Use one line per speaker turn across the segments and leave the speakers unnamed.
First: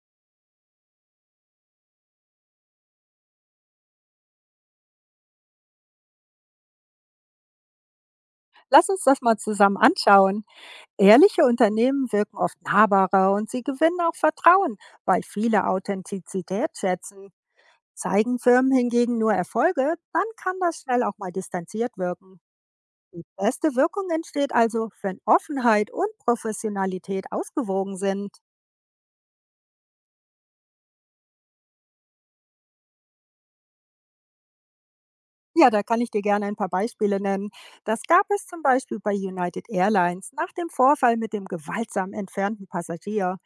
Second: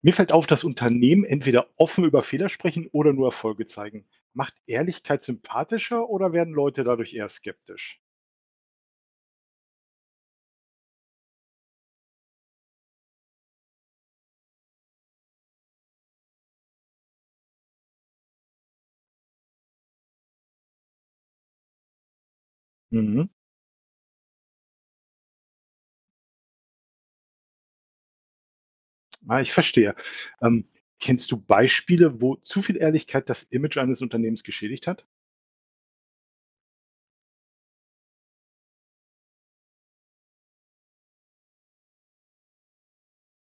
Mir fällt auf, dass Unternehmen entweder offen über Fehler sprechen oder nur Erfolge zeigen. Macht Ehrlichkeit sympathischer oder werden Leute dadurch eher skeptisch?
Lass uns das mal zusammen anschauen. Ehrliche Unternehmen wirken oft nahbarer und sie gewinnen auch Vertrauen, weil viele Authentizität schätzen. Zeigen Firmen hingegen nur Erfolge, dann kann das schnell auch mal distanziert wirken. Die
Mhm.
beste Wirkung entsteht also, wenn Offenheit und Professionalität ausgewogen sind.
Ah, ich verstehe. Ähm, kennst du Beispiele, wo zu viel Ehrlichkeit das Image eines Unternehmens geschädigt hat?
Ja, da kann ich dir gerne ein paar Beispiele nennen. Das gab es zum Beispiel bei United Airlines nach dem Vorfall mit dem gewaltsam entfernten Passagier.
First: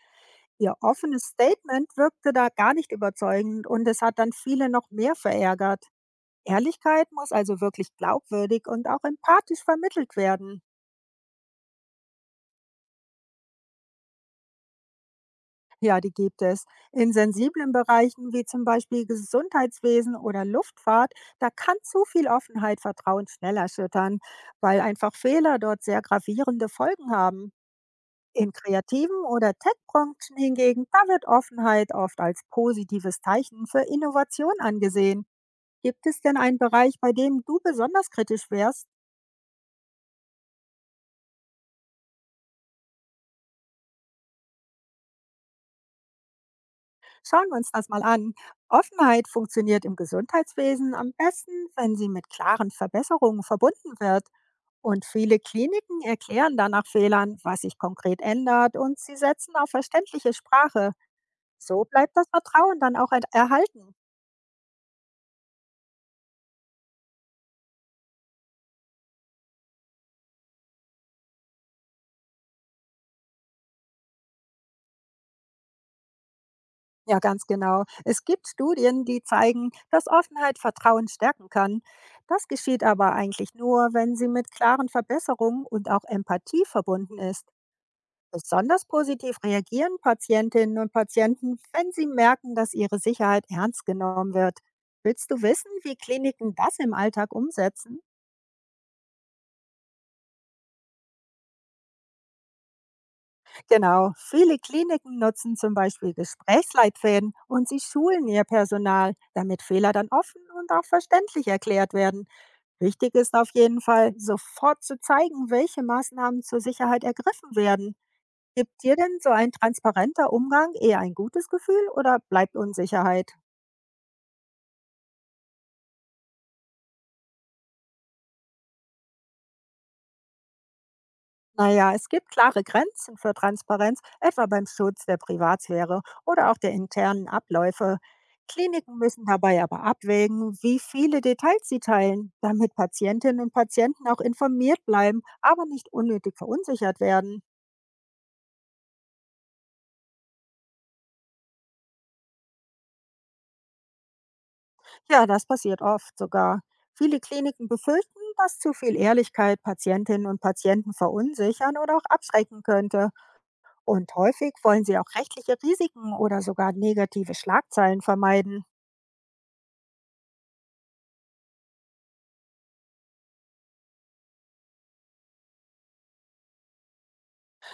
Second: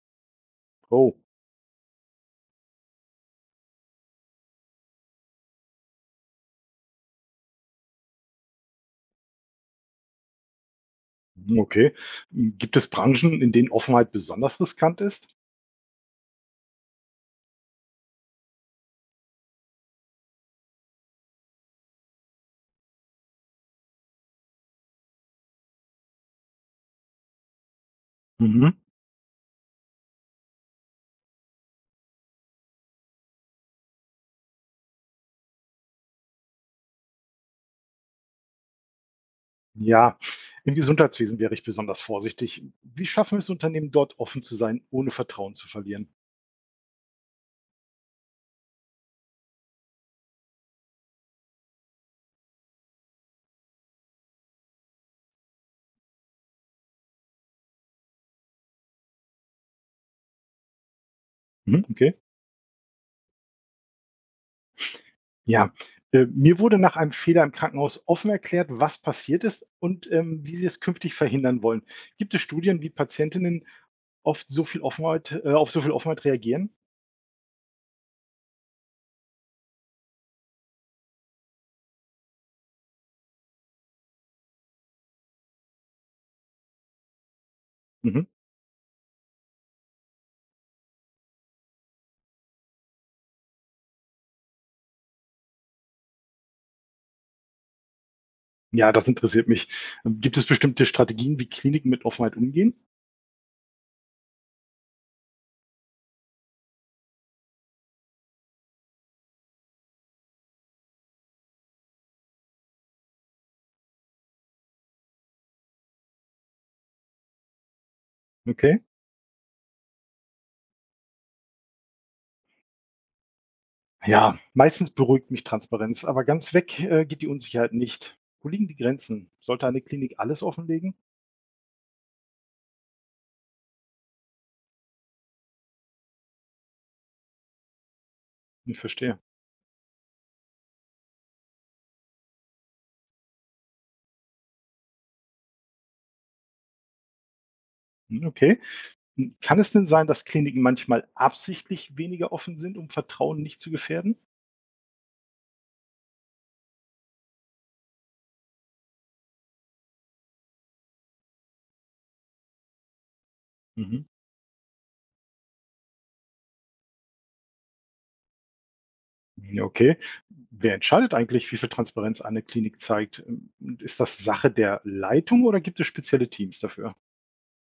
Ihr
Oh,
offenes Statement wirkte da gar nicht überzeugend und es hat dann viele noch mehr verärgert. Ehrlichkeit muss also wirklich glaubwürdig und auch empathisch vermittelt werden.
mhm, okay. Hm, gibt es Branchen, in denen Offenheit besonders riskant ist?
Ja, die gibt es. In sensiblen Bereichen wie zum Beispiel Gesundheitswesen oder Luftfahrt, da kann zu viel Offenheit Vertrauen schnell erschüttern, weil einfach Fehler dort sehr gravierende Folgen haben. In
Mhm.
kreativen oder Tech-Branchen hingegen, da wird Offenheit oft als positives Zeichen für Innovation angesehen. Gibt es denn einen Bereich, bei dem du besonders kritisch wärst?
Ja, im Gesundheitswesen wäre ich besonders vorsichtig. Wie schaffen es Unternehmen dort offen zu sein, ohne Vertrauen zu verlieren?
Schauen wir uns das mal an. Offenheit funktioniert im Gesundheitswesen am besten, wenn sie mit klaren Verbesserungen verbunden wird. Und viele Kliniken erklären dann nach Fehlern, was sich konkret ändert und sie setzen auf verständliche Sprache. So
Mhm, okay.
bleibt das Vertrauen dann auch erhalten.
Ja, mir wurde nach einem Fehler im Krankenhaus offen erklärt, was passiert ist und wie sie es künftig verhindern wollen. Gibt es Studien, wie Patientinnen oft so viel Offenheit, auf so viel Offenheit reagieren?
Ja, ganz genau. Es gibt Studien, die zeigen, dass Offenheit Vertrauen stärken kann. Das geschieht aber eigentlich nur, wenn sie mit klaren Verbesserungen und auch Empathie verbunden ist.
Mhm.
Besonders positiv reagieren Patientinnen und Patienten, wenn sie merken, dass ihre Sicherheit ernst genommen wird. Willst du wissen, wie Kliniken das im Alltag umsetzen?
Ja, das interessiert mich. Gibt es bestimmte Strategien, wie Kliniken mit Offenheit umgehen?
Genau, viele Kliniken nutzen zum Beispiel Gesprächsleitfäden und sie schulen ihr Personal, damit Fehler dann offen und auch verständlich erklärt werden. Wichtig ist auf jeden Fall, sofort zu zeigen, welche Maßnahmen zur Sicherheit ergriffen werden.
Okay.
Gibt dir denn so ein transparenter Umgang eher ein gutes Gefühl oder bleibt Unsicherheit?
Ja, meistens beruhigt mich Transparenz, aber ganz weg geht die Unsicherheit nicht. Wo liegen die Grenzen? Sollte eine Klinik alles offenlegen?
Naja, es gibt klare Grenzen für Transparenz, etwa beim Schutz der Privatsphäre oder auch der internen Abläufe.
Ich
Kliniken
verstehe.
müssen dabei aber abwägen, wie viele Details sie teilen, damit Patientinnen und Patienten auch informiert bleiben, aber nicht unnötig verunsichert werden.
Hm, okay. Kann es denn sein, dass Kliniken manchmal absichtlich weniger offen sind, um Vertrauen nicht zu gefährden?
Ja, das passiert oft sogar. Viele Kliniken befürchten, dass zu viel Ehrlichkeit Patientinnen und Patienten verunsichern oder auch abschrecken könnte.
Mhm.
Und häufig wollen sie auch rechtliche Risiken oder sogar negative Schlagzeilen vermeiden.
Ja, okay. Wer entscheidet eigentlich, wie viel Transparenz eine Klinik zeigt? Und ist das Sache der Leitung oder gibt es spezielle Teams dafür?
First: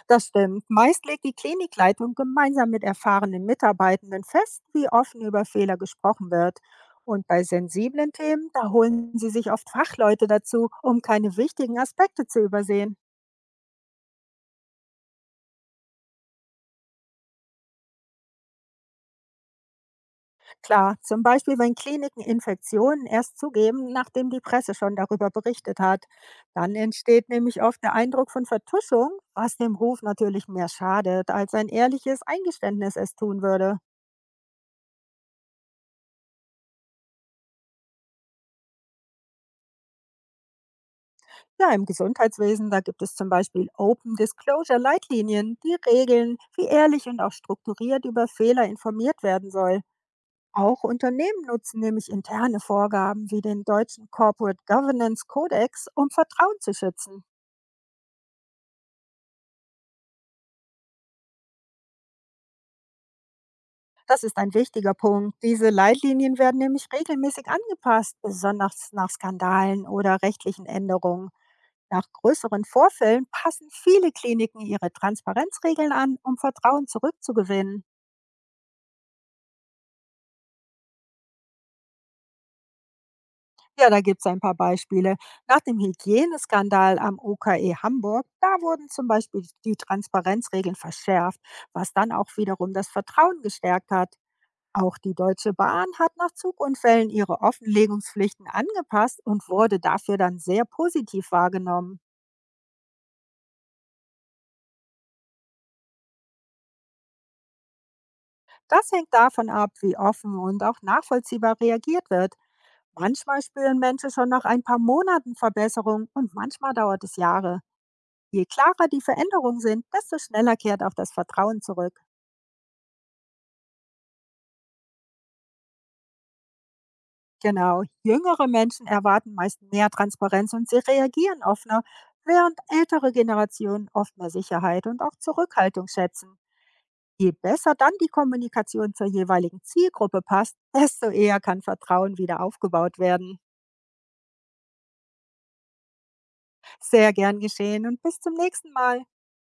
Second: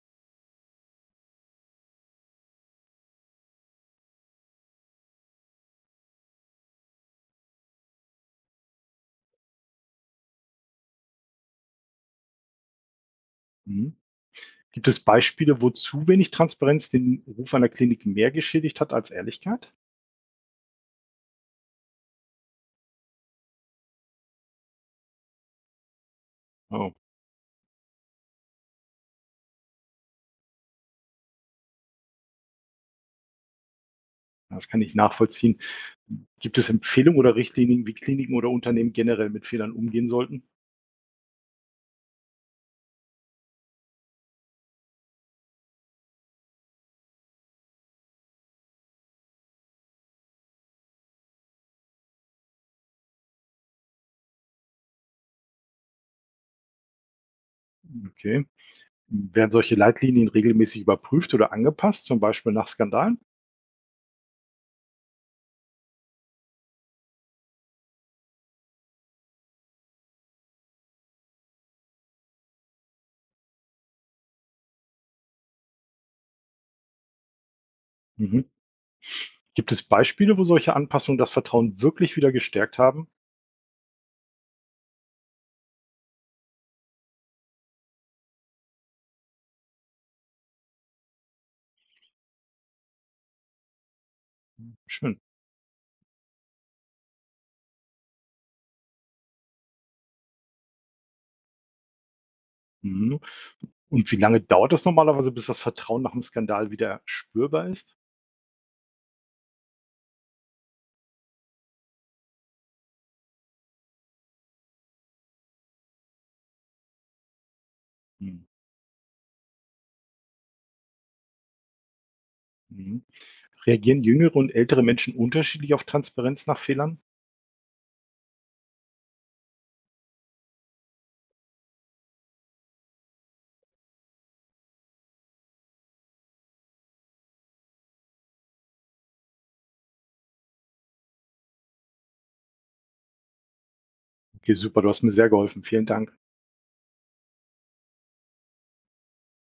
Das stimmt. Meist legt die Klinikleitung gemeinsam mit erfahrenen Mitarbeitenden fest, wie offen über Fehler gesprochen wird. Und bei sensiblen Themen, da holen sie sich oft Fachleute dazu, um keine wichtigen Aspekte zu übersehen.
Mhm. Gibt es Beispiele, wo zu wenig Transparenz den Ruf einer Klinik mehr geschädigt hat als Ehrlichkeit?
Klar, zum Beispiel, wenn Kliniken Infektionen erst zugeben, nachdem die Presse schon darüber berichtet hat. Dann
Oh,
entsteht nämlich oft der Eindruck von Vertuschung, was dem Ruf natürlich mehr schadet, als ein ehrliches Eingeständnis es tun würde.
das kann ich nachvollziehen. Gibt es Empfehlungen oder Richtlinien, wie Kliniken oder Unternehmen generell mit Fehlern umgehen sollten?
Ja, im Gesundheitswesen, da gibt es zum Beispiel Open Disclosure Leitlinien, die regeln, wie ehrlich und auch strukturiert über Fehler informiert werden soll. Auch Unternehmen nutzen nämlich interne Vorgaben wie den deutschen Corporate Governance Codex, um Vertrauen zu schützen.
Okay. Werden solche Leitlinien regelmäßig überprüft oder angepasst, zum Beispiel nach Skandalen?
Das ist ein wichtiger Punkt. Diese Leitlinien werden nämlich regelmäßig angepasst, besonders nach Skandalen oder rechtlichen Änderungen. Nach größeren Vorfällen passen viele Kliniken ihre Transparenzregeln an, um Vertrauen zurückzugewinnen.
Mhm. Gibt es Beispiele, wo solche Anpassungen das Vertrauen wirklich wieder gestärkt haben?
Ja, da gibt es ein paar Beispiele. Nach dem Hygieneskandal am OKE Hamburg, da wurden zum Beispiel die Transparenzregeln verschärft, was dann auch wiederum das Vertrauen gestärkt hat. Auch die
Schön.
Deutsche Bahn hat nach Zugunfällen ihre Offenlegungspflichten angepasst und wurde dafür dann sehr positiv wahrgenommen.
Mhm. Und wie lange dauert das normalerweise, bis das Vertrauen nach dem Skandal wieder spürbar ist?
Das hängt davon ab, wie offen und auch nachvollziehbar reagiert wird. Manchmal spüren Menschen schon nach ein paar Monaten Verbesserung und manchmal dauert es Jahre. Je
Mhm.
klarer die Veränderungen sind, desto schneller kehrt auch das Vertrauen zurück.
Mhm. Reagieren jüngere und ältere Menschen unterschiedlich auf Transparenz nach Fehlern?
Genau, jüngere Menschen erwarten meist mehr Transparenz und sie reagieren offener, während ältere Generationen oft mehr Sicherheit und auch Zurückhaltung schätzen. Je besser dann die Kommunikation zur jeweiligen Zielgruppe passt, desto eher kann Vertrauen wieder aufgebaut werden.
Okay, super, du hast mir sehr geholfen. Vielen Dank.
Sehr gern geschehen und bis zum nächsten Mal.